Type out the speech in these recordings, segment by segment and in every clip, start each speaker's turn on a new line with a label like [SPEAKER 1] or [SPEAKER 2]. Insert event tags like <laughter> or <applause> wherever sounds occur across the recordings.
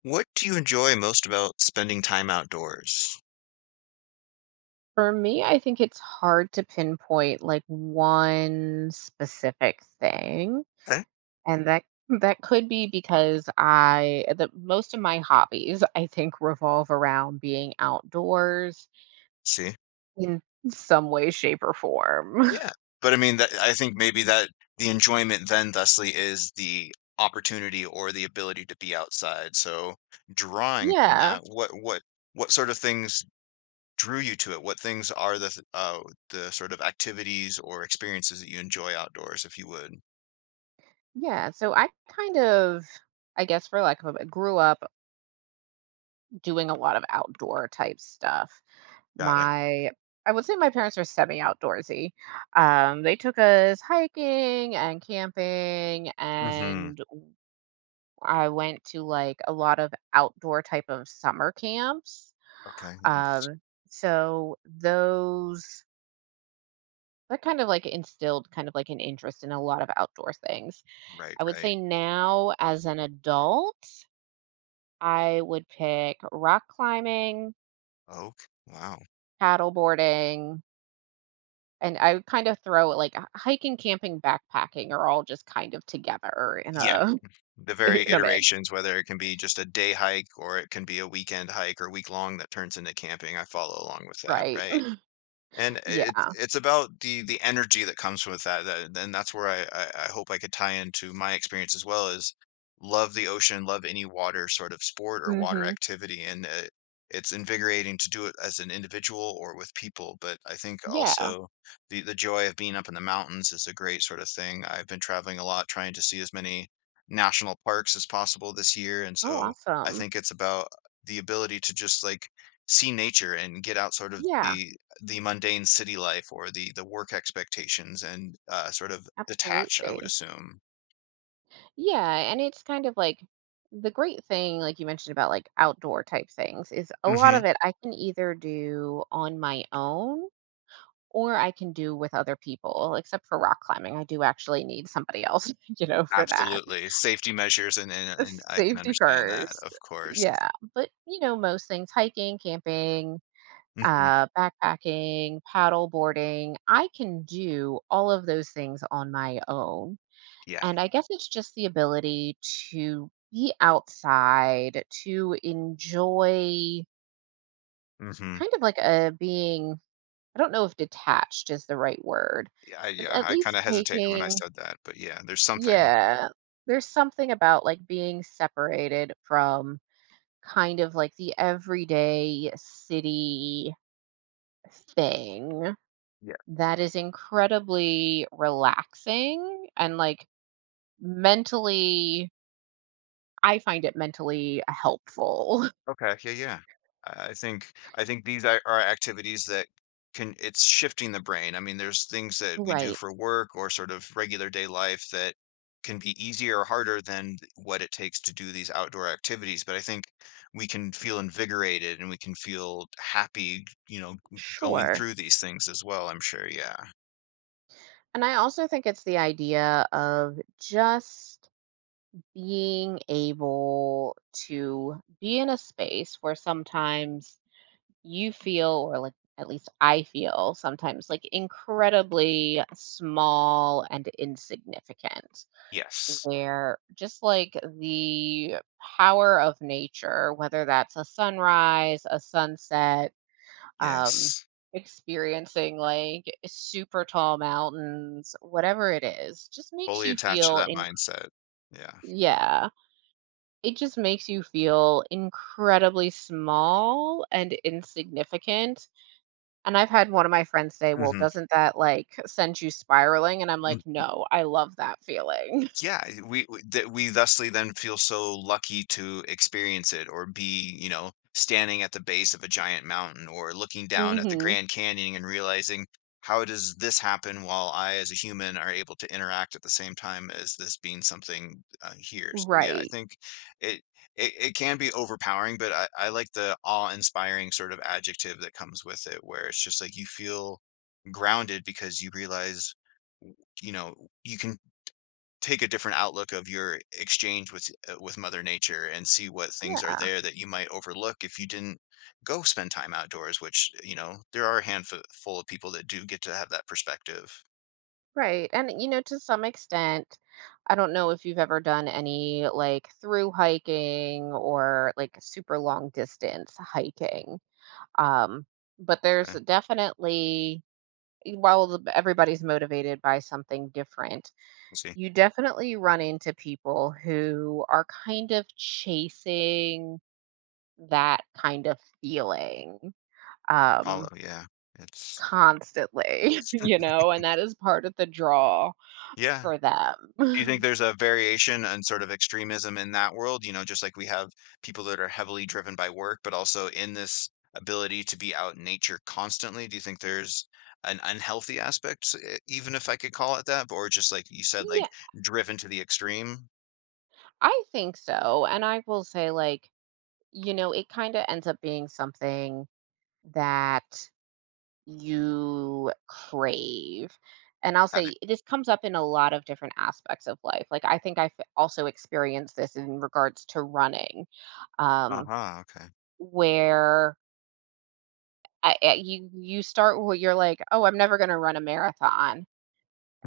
[SPEAKER 1] What do you enjoy most about spending time outdoors?
[SPEAKER 2] For me, I think it's hard to pinpoint like one specific thing,
[SPEAKER 1] Okay,
[SPEAKER 2] and that could be because I the most of my hobbies I think revolve around being outdoors
[SPEAKER 1] see.
[SPEAKER 2] in some way, shape, or form. <laughs>
[SPEAKER 1] Yeah. But I mean, that I think maybe that the enjoyment then thusly is the opportunity or the ability to be outside. So drawing from
[SPEAKER 2] Yeah.
[SPEAKER 1] that, what sort of things drew you to it? What things are the sort of activities or experiences that you enjoy outdoors, if you would?
[SPEAKER 2] Yeah. So I kind of, I guess for lack of a grew up doing a lot of outdoor type stuff.
[SPEAKER 1] Got it.
[SPEAKER 2] My I would say my parents are semi-outdoorsy. They took us hiking and camping,
[SPEAKER 1] Mm-hmm.
[SPEAKER 2] and I went to like a lot of outdoor type of summer camps.
[SPEAKER 1] Okay, yes.
[SPEAKER 2] Um, so those That kind of like instilled kind of like an interest in a lot of outdoor things.
[SPEAKER 1] Right,
[SPEAKER 2] I would
[SPEAKER 1] right.
[SPEAKER 2] say now as an adult, I would pick rock climbing,
[SPEAKER 1] Okay. Wow.
[SPEAKER 2] paddle boarding, and I would kind of throw like hiking, camping, backpacking are all just kind of together in
[SPEAKER 1] Yeah,
[SPEAKER 2] a
[SPEAKER 1] the
[SPEAKER 2] <laughs>
[SPEAKER 1] very
[SPEAKER 2] in a mix,
[SPEAKER 1] iterations, whether it can be just a day hike or it can be a weekend hike or week long that turns into camping. I follow along with that,
[SPEAKER 2] right?
[SPEAKER 1] right?
[SPEAKER 2] <laughs>
[SPEAKER 1] And it's
[SPEAKER 2] Yeah.
[SPEAKER 1] it's about the energy that comes with that, and that's where I hope I could tie into my experience as well is love the ocean, love any water sort of sport or water
[SPEAKER 2] hmm
[SPEAKER 1] activity, and, it's invigorating to do it as an individual or with people, but I think
[SPEAKER 2] Yeah.
[SPEAKER 1] also the joy of being up in the mountains is a great sort of thing. I've been traveling a lot trying to see as many national parks as possible this year, and
[SPEAKER 2] Oh,
[SPEAKER 1] so I
[SPEAKER 2] awesome.
[SPEAKER 1] think it's about the ability to just, like, see nature and get out sort of
[SPEAKER 2] Yeah,
[SPEAKER 1] the mundane city life or the work expectations and sort of detach, I would
[SPEAKER 2] absolutely.
[SPEAKER 1] assume.
[SPEAKER 2] Yeah, and it's kind of like the great thing, like you mentioned about like outdoor type things, is a lot
[SPEAKER 1] Hmm
[SPEAKER 2] of it I can either do on my own or I can do with other people, except for rock climbing. I do actually need somebody else, <laughs> you know, for that.
[SPEAKER 1] Absolutely. Safety measures and, and I can
[SPEAKER 2] Safety
[SPEAKER 1] understand that,
[SPEAKER 2] first.
[SPEAKER 1] of course.
[SPEAKER 2] Yeah, but, you know, most things, hiking, camping,
[SPEAKER 1] Hmm
[SPEAKER 2] backpacking, paddle boarding, I can do all of those things on my own,
[SPEAKER 1] Yeah.
[SPEAKER 2] and I guess it's just the ability to be outside, to enjoy
[SPEAKER 1] hmm
[SPEAKER 2] kind of like a being I don't know if detached is the right word,
[SPEAKER 1] Yeah,
[SPEAKER 2] but
[SPEAKER 1] yeah,
[SPEAKER 2] at
[SPEAKER 1] I kind
[SPEAKER 2] least
[SPEAKER 1] of hesitated when I
[SPEAKER 2] taking
[SPEAKER 1] said that, but yeah, there's something.
[SPEAKER 2] Yeah. There's something about, like, being separated from kind of like the everyday city thing that is incredibly relaxing and like mentally I find it mentally helpful. <laughs>
[SPEAKER 1] Okay. Yeah, yeah. I think these are activities that can it's shifting the brain. I mean, there's things that we do
[SPEAKER 2] Right.
[SPEAKER 1] for work or sort of regular day life that can be easier or harder than what it takes to do these outdoor activities, but I think we can feel invigorated and we can feel happy, you know, going
[SPEAKER 2] Sure.
[SPEAKER 1] through these things as well, I'm sure. Yeah.
[SPEAKER 2] And I also think it's the idea of just being able to be in a space where sometimes you feel or like at least I feel sometimes like incredibly small and insignificant
[SPEAKER 1] Yes.
[SPEAKER 2] where just like the power of nature, whether that's a sunrise, a sunset, um
[SPEAKER 1] Yes.
[SPEAKER 2] experiencing like super tall mountains, whatever it is, just makes
[SPEAKER 1] Fully
[SPEAKER 2] you
[SPEAKER 1] attached to
[SPEAKER 2] feel
[SPEAKER 1] that
[SPEAKER 2] in
[SPEAKER 1] mindset. Yeah.
[SPEAKER 2] yeah, it just makes you feel incredibly small and insignificant. And I've had one of my friends say, "Well,
[SPEAKER 1] hmm
[SPEAKER 2] doesn't that, like, send you spiraling?" And I'm like, "No, I love that feeling."
[SPEAKER 1] Yeah, we thusly then feel so lucky to experience it or be, you know, standing at the base of a giant mountain or looking
[SPEAKER 2] <laughs>
[SPEAKER 1] down at the
[SPEAKER 2] Mhm.
[SPEAKER 1] Grand Canyon and realizing, "How does this happen while I as a human are able to interact at the same time as this being something, here?" So, yeah, I
[SPEAKER 2] Right.
[SPEAKER 1] think it it can be overpowering, but I like the awe-inspiring sort of adjective that comes with it where it's just like you feel grounded because you realize, you know, you can take a different outlook of your exchange with mother nature and see what things are
[SPEAKER 2] Yeah,
[SPEAKER 1] there that you might overlook if you didn't go spend time outdoors, which you know there are a handful full of people that do get to have that perspective.
[SPEAKER 2] right, and, you know, to some extent, I don't know if you've ever done any, like, through hiking or, like, super long distance hiking, um, but there's
[SPEAKER 1] Okay.
[SPEAKER 2] definitely while the everybody's motivated by something different,
[SPEAKER 1] I see.
[SPEAKER 2] you definitely run into people who are kind of chasing that kind of feeling,
[SPEAKER 1] Follow,
[SPEAKER 2] um,
[SPEAKER 1] yeah, it's
[SPEAKER 2] constantly, <laughs> you
[SPEAKER 1] <clears throat>
[SPEAKER 2] know, and that is part of the draw
[SPEAKER 1] yeah.
[SPEAKER 2] for
[SPEAKER 1] Do you think
[SPEAKER 2] them.
[SPEAKER 1] there's
[SPEAKER 2] <laughs>
[SPEAKER 1] a variation and sort of extremism in that world? You know, just like we have people that are heavily driven by work, but also in this ability to be out in nature constantly. Do you think there's an unhealthy aspect, even if I could call it that, or just like you said, like
[SPEAKER 2] Yeah,
[SPEAKER 1] driven to the extreme?
[SPEAKER 2] I think so, and I will say, like, you know, it kinda ends up being something that you crave, and I'll
[SPEAKER 1] Got it.
[SPEAKER 2] say this comes up in a lot of different aspects of life, like, I think I've also experienced this in regards to running,
[SPEAKER 1] Uh
[SPEAKER 2] um,
[SPEAKER 1] huh. Okay.
[SPEAKER 2] where I you you start where you're like, "Oh, I'm never gonna run a marathon."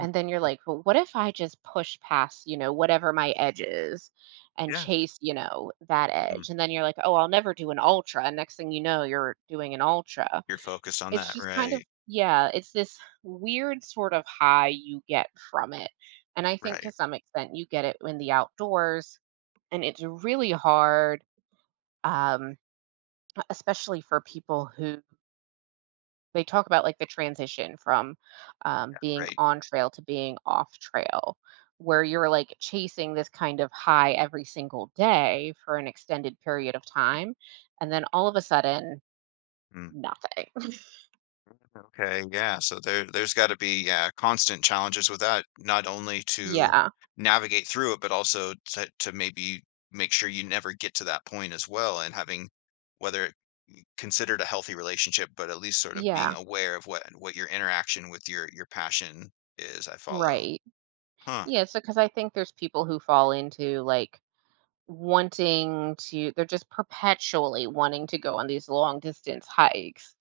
[SPEAKER 1] Mm.
[SPEAKER 2] then you're like, "Well, what if I just push past, you know, whatever my edge is and
[SPEAKER 1] Yeah.
[SPEAKER 2] chase, you know, that
[SPEAKER 1] Mm.
[SPEAKER 2] edge?" And then you're like, "Oh, I'll never do an ultra." And next thing you know, you're doing an ultra.
[SPEAKER 1] You're focused on
[SPEAKER 2] It's
[SPEAKER 1] that.
[SPEAKER 2] just kind of
[SPEAKER 1] Right.
[SPEAKER 2] yeah, it's this weird sort of high you get from it. And I think
[SPEAKER 1] Right.
[SPEAKER 2] to some extent you get it in the outdoors, and it's really hard, um, especially for people who they talk about, like, the transition from, being
[SPEAKER 1] Right.
[SPEAKER 2] on trail to being off trail, where you're, like, chasing this kind of high every single day for an extended period of time, and then all of a sudden,
[SPEAKER 1] Mm.
[SPEAKER 2] nothing. <laughs>
[SPEAKER 1] Okay, yeah. So there's got to be, yeah, constant challenges with that, not only to
[SPEAKER 2] Yeah.
[SPEAKER 1] navigate through it, but also to maybe make sure you never get to that point as well and having whether it considered a healthy relationship, but at least sort of being
[SPEAKER 2] Yeah.
[SPEAKER 1] aware of what your interaction with your passion is. I follow.
[SPEAKER 2] Right.
[SPEAKER 1] Huh.
[SPEAKER 2] Yeah, so because I think there's people who fall into, like, wanting to they're just perpetually wanting to go on these long distance hikes.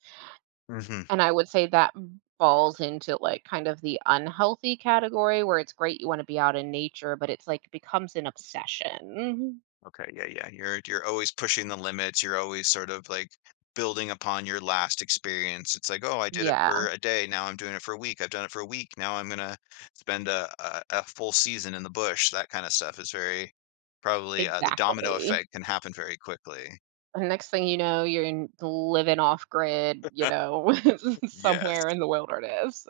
[SPEAKER 1] hmm
[SPEAKER 2] And I would say that falls into, like, kind of the unhealthy category where it's great you wanna be out in nature, but it's, like, it becomes an obsession.
[SPEAKER 1] Okay, yeah, yeah. You're always pushing the limits. You're always sort of like building upon your last experience. It's like, oh, I did it
[SPEAKER 2] Yeah,
[SPEAKER 1] for a day. Now I'm doing it for a week. I've done it for a week. Now I'm gonna spend a full season in the bush. That kind of stuff is very probably the domino
[SPEAKER 2] exactly.
[SPEAKER 1] effect can happen very quickly.
[SPEAKER 2] And next thing you know, you're in living off grid, you
[SPEAKER 1] <laughs>
[SPEAKER 2] know, <laughs>
[SPEAKER 1] Yes.
[SPEAKER 2] somewhere in the wilderness.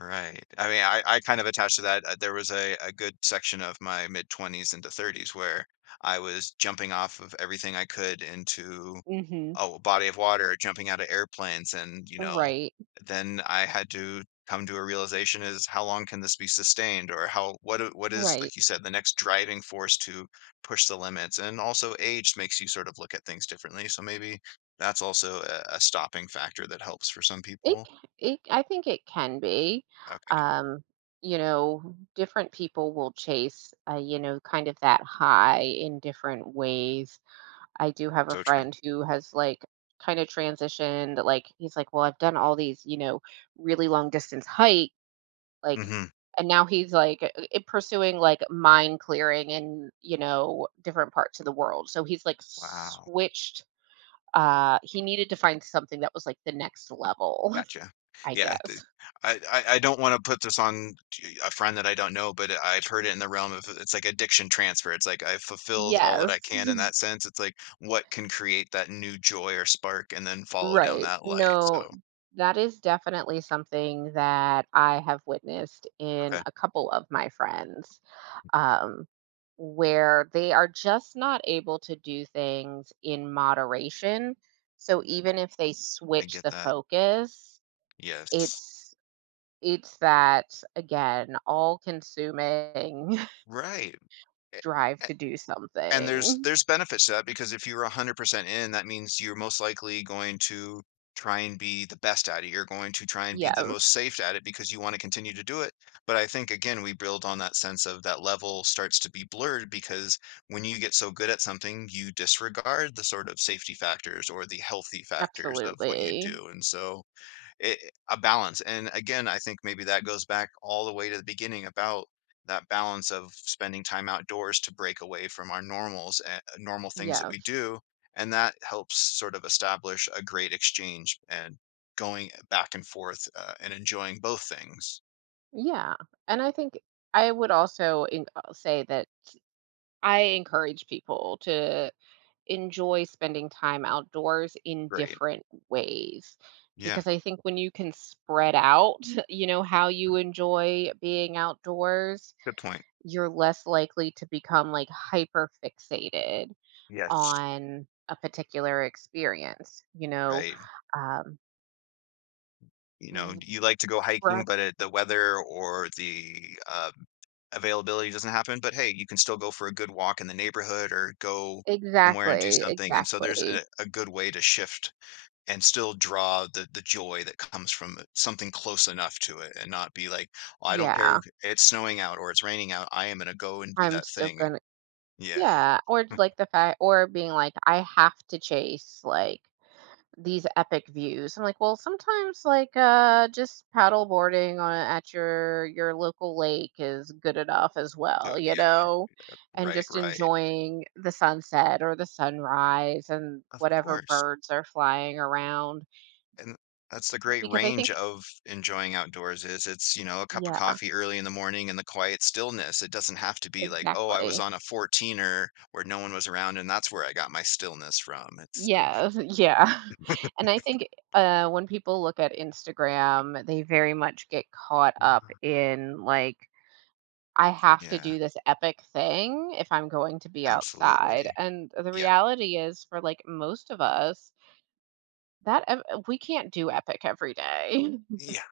[SPEAKER 1] Right. I mean, I kind of attached to that, there was a good section of my mid-20s into 30s where I was jumping off of everything I could into
[SPEAKER 2] Mhm.
[SPEAKER 1] oh, a body of water, jumping out of airplanes, and, you know,
[SPEAKER 2] Right,
[SPEAKER 1] then I had to come to a realization is how long can this be sustained or how what is,
[SPEAKER 2] right.
[SPEAKER 1] like you said, the next driving force to push the limits? And also age makes you sort of look at things differently. So maybe that's also a stopping factor that helps for some
[SPEAKER 2] It
[SPEAKER 1] people.
[SPEAKER 2] c it I think it can be.
[SPEAKER 1] Okay.
[SPEAKER 2] Um, you know, different people will chase, you know, kind of that high in different ways. I do have a
[SPEAKER 1] So true.
[SPEAKER 2] friend who has, like, kinda transitioned, like, he's like, "Well, I've done all these, you know, really long distance hike," like,
[SPEAKER 1] Hmm
[SPEAKER 2] and now he's, like, pursuing, like, mine clearing in, you know, different parts of the world, so he's, like,
[SPEAKER 1] Wow,
[SPEAKER 2] switched, he needed to find something that was, like, the next level,
[SPEAKER 1] gotcha.
[SPEAKER 2] <laughs> I
[SPEAKER 1] Yeah, the
[SPEAKER 2] guess.
[SPEAKER 1] I don't wanna put this on t a friend that I don't know, but I've heard it in the realm of it's like addiction transfer, it's like I've fulfilled all that I
[SPEAKER 2] Yes.
[SPEAKER 1] can in that sense, it's like, what can create that new joy or spark and then follow down
[SPEAKER 2] Right.
[SPEAKER 1] that light,
[SPEAKER 2] No,
[SPEAKER 1] so,
[SPEAKER 2] that is definitely something that I have witnessed in
[SPEAKER 1] okay,
[SPEAKER 2] a couple of my friends. um, where they are just not able to do things in moderation. So even if they
[SPEAKER 1] I
[SPEAKER 2] switch
[SPEAKER 1] get
[SPEAKER 2] the
[SPEAKER 1] that.
[SPEAKER 2] focus,
[SPEAKER 1] Yes.
[SPEAKER 2] it's it's that again all consuming
[SPEAKER 1] Right.
[SPEAKER 2] <laughs> drive to do
[SPEAKER 1] And there's
[SPEAKER 2] something.
[SPEAKER 1] there's benefits to that because if you're 100% in, that means you're most likely going to try and be the best at it. You're going to try and be the most
[SPEAKER 2] Yes,
[SPEAKER 1] safe at it because you want to continue to do it. But I think again, we build on that sense of that level starts to be blurred because when you get so good at something, you disregard the sort of safety factors or the healthy factors of what you
[SPEAKER 2] absolutely.
[SPEAKER 1] do. And so it a balance, and again, I think maybe that goes back all the way to the beginning about that balance of spending time outdoors to break away from our normals and normal things that we
[SPEAKER 2] Yes.
[SPEAKER 1] do, and that helps sort of establish a great exchange and going back and forth, and enjoying both things.
[SPEAKER 2] Yeah. And I think I would also say that I encourage people to enjoy spending time outdoors in
[SPEAKER 1] Great.
[SPEAKER 2] different ways
[SPEAKER 1] Yeah,
[SPEAKER 2] because I think when you can spread out, <laughs> you know, how you enjoy being outdoors,
[SPEAKER 1] good point.
[SPEAKER 2] you're less likely to become like hyper fixated
[SPEAKER 1] Yes,
[SPEAKER 2] on a particular experience, you know.
[SPEAKER 1] right.
[SPEAKER 2] Um,
[SPEAKER 1] You know,
[SPEAKER 2] v-
[SPEAKER 1] you like to go
[SPEAKER 2] for
[SPEAKER 1] hiking,
[SPEAKER 2] us-
[SPEAKER 1] but it the weather or the, availability doesn't happen, but hey, you can still go for a good walk in the neighborhood or go somewhere and do
[SPEAKER 2] exactly,
[SPEAKER 1] something. And so there's
[SPEAKER 2] exactly.
[SPEAKER 1] a good way to shift and still draw the joy that comes from something close enough to it and not be like, "Oh, I don't care
[SPEAKER 2] Yeah,
[SPEAKER 1] it's snowing out or it's raining out. I am gonna go and do
[SPEAKER 2] I'm
[SPEAKER 1] that
[SPEAKER 2] still
[SPEAKER 1] thing."
[SPEAKER 2] gonna,
[SPEAKER 1] Yeah.
[SPEAKER 2] yeah, or like the fact, or being like, I have to chase like these epic views. I'm like, well, sometimes like just paddle boarding on at your local lake is good enough as
[SPEAKER 1] So
[SPEAKER 2] well, you
[SPEAKER 1] yeah,
[SPEAKER 2] know, and
[SPEAKER 1] right,
[SPEAKER 2] just
[SPEAKER 1] right.
[SPEAKER 2] enjoying the sunset or the sunrise and
[SPEAKER 1] Of
[SPEAKER 2] whatever
[SPEAKER 1] course.
[SPEAKER 2] birds are flying around
[SPEAKER 1] And that's the great
[SPEAKER 2] because I
[SPEAKER 1] range
[SPEAKER 2] think
[SPEAKER 1] of enjoying outdoors is it's, you know, a cup of
[SPEAKER 2] yeah,
[SPEAKER 1] coffee early in the morning and the quiet stillness. It doesn't have to be like, "Oh, I was
[SPEAKER 2] exactly.
[SPEAKER 1] on a fourteener where no one was around, and that's where I got my stillness from." It's like
[SPEAKER 2] Yes, <laughs> yeah.
[SPEAKER 1] Mm.
[SPEAKER 2] And I think when people look at Instagram, they very much get caught up
[SPEAKER 1] <laughs>
[SPEAKER 2] in like I have to
[SPEAKER 1] Yeah,
[SPEAKER 2] do this epic thing if I'm going to be
[SPEAKER 1] absolutely.
[SPEAKER 2] outside. And the
[SPEAKER 1] Yeah,
[SPEAKER 2] reality is, for like most of us, we can't do epic every day.
[SPEAKER 1] yeah.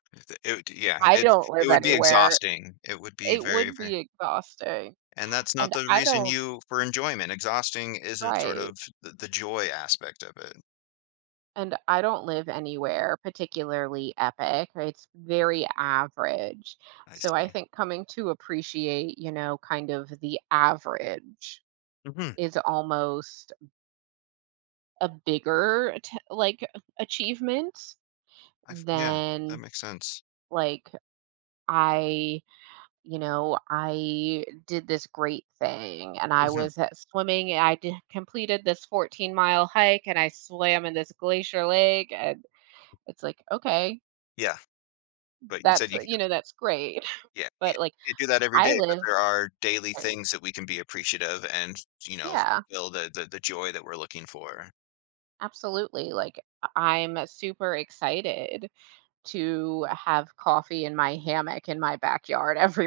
[SPEAKER 1] It yeah,
[SPEAKER 2] <laughs> I don't
[SPEAKER 1] it
[SPEAKER 2] live
[SPEAKER 1] would be
[SPEAKER 2] anywhere.
[SPEAKER 1] exhausting. It would be
[SPEAKER 2] It
[SPEAKER 1] very,
[SPEAKER 2] would
[SPEAKER 1] very
[SPEAKER 2] be exhausting.
[SPEAKER 1] and that's not
[SPEAKER 2] And
[SPEAKER 1] the
[SPEAKER 2] I
[SPEAKER 1] reason
[SPEAKER 2] don't,
[SPEAKER 1] you for enjoyment. Exhausting isn't sort
[SPEAKER 2] right.
[SPEAKER 1] of the joy aspect of it.
[SPEAKER 2] And I don't live anywhere particularly epic. It's very average.
[SPEAKER 1] I
[SPEAKER 2] So I
[SPEAKER 1] see.
[SPEAKER 2] think coming to appreciate, you know, kind of the average
[SPEAKER 1] Mhm.
[SPEAKER 2] is almost a bigger like achievement
[SPEAKER 1] I f yeah, that
[SPEAKER 2] than
[SPEAKER 1] makes sense.
[SPEAKER 2] like I, you know, I did this great thing and I
[SPEAKER 1] Mhm.
[SPEAKER 2] was at swimming and completed this 14-mile hike and I swam in this glacier lake, and it's like okay,
[SPEAKER 1] Yeah, but you said
[SPEAKER 2] that's
[SPEAKER 1] you c
[SPEAKER 2] you know that's great,
[SPEAKER 1] yeah,
[SPEAKER 2] <laughs>
[SPEAKER 1] you
[SPEAKER 2] but like
[SPEAKER 1] can't do that every
[SPEAKER 2] I
[SPEAKER 1] day, but
[SPEAKER 2] live
[SPEAKER 1] there are daily
[SPEAKER 2] right.
[SPEAKER 1] things that we can be appreciative and, you know,
[SPEAKER 2] Yeah,
[SPEAKER 1] fulfill the joy that we're looking for.
[SPEAKER 2] absolutely. Like I'm super excited to have coffee in my hammock in my backyard every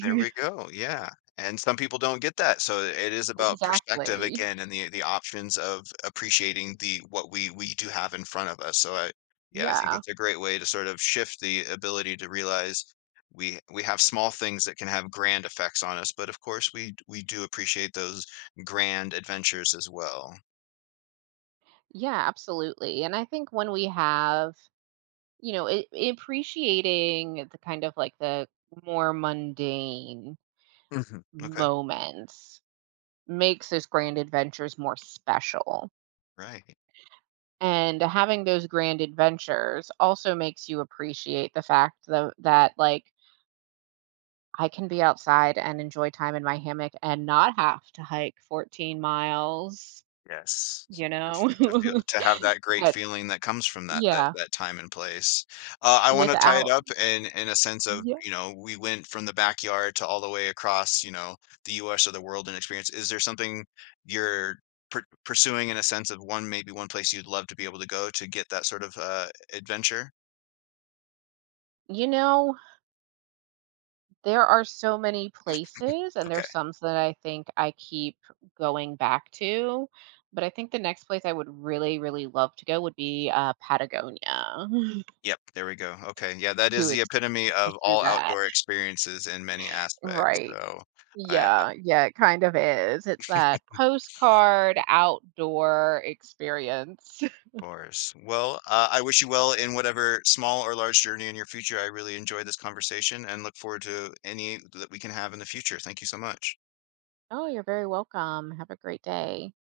[SPEAKER 1] There we
[SPEAKER 2] <laughs>
[SPEAKER 1] go, yeah, and some people don't get that, so it is about perspective
[SPEAKER 2] Exactly.
[SPEAKER 1] again and the options of appreciating the what we do have in front of us, so I yeah, I think
[SPEAKER 2] Yeah.
[SPEAKER 1] that's a great way to sort of shift the ability to realize we have small things that can have grand effects on us, but of course we do appreciate those grand adventures as well.
[SPEAKER 2] Yeah, absolutely. And I think when we have, you know, it, appreciating the kind of like the more mundane
[SPEAKER 1] Mhm. Okay.
[SPEAKER 2] moments makes those grand adventures more special.
[SPEAKER 1] Right.
[SPEAKER 2] And having those grand adventures also makes you appreciate the fact that, like I can be outside and enjoy time in my hammock and not have to hike 14 miles,
[SPEAKER 1] Yes.
[SPEAKER 2] you
[SPEAKER 1] To
[SPEAKER 2] know?
[SPEAKER 1] f- to feel
[SPEAKER 2] <laughs>
[SPEAKER 1] to have that great
[SPEAKER 2] but
[SPEAKER 1] feeling that comes from that that
[SPEAKER 2] yeah.
[SPEAKER 1] that time and place. I want to tie it
[SPEAKER 2] Without
[SPEAKER 1] up in a sense of
[SPEAKER 2] yeah.
[SPEAKER 1] you know we went from the backyard to all the way across you know the U.S. or the world and experience. Is there something you're pursuing in a sense of one maybe one place you'd love to be able to go to get that sort of adventure?
[SPEAKER 2] You know, there are so many places, and
[SPEAKER 1] Okay.
[SPEAKER 2] there's some that I think I keep going back to, but I think the next place I would really, really love to go would be, Patagonia <laughs>
[SPEAKER 1] Yep. There we go. Okay. Yeah, that is
[SPEAKER 2] to
[SPEAKER 1] the
[SPEAKER 2] ex
[SPEAKER 1] epitome of
[SPEAKER 2] pursue
[SPEAKER 1] all
[SPEAKER 2] that.
[SPEAKER 1] outdoor experiences in many aspects.
[SPEAKER 2] Right.
[SPEAKER 1] So. I,
[SPEAKER 2] Yeah, yeah, it kind of is. It's that postcard outdoor experience. <laughs>
[SPEAKER 1] course. Well, I wish you well in whatever small or large journey in your future. I really enjoyed this conversation and look forward to any that we can have in the future. Thank you so much.
[SPEAKER 2] Oh, you're very welcome. Have a great day.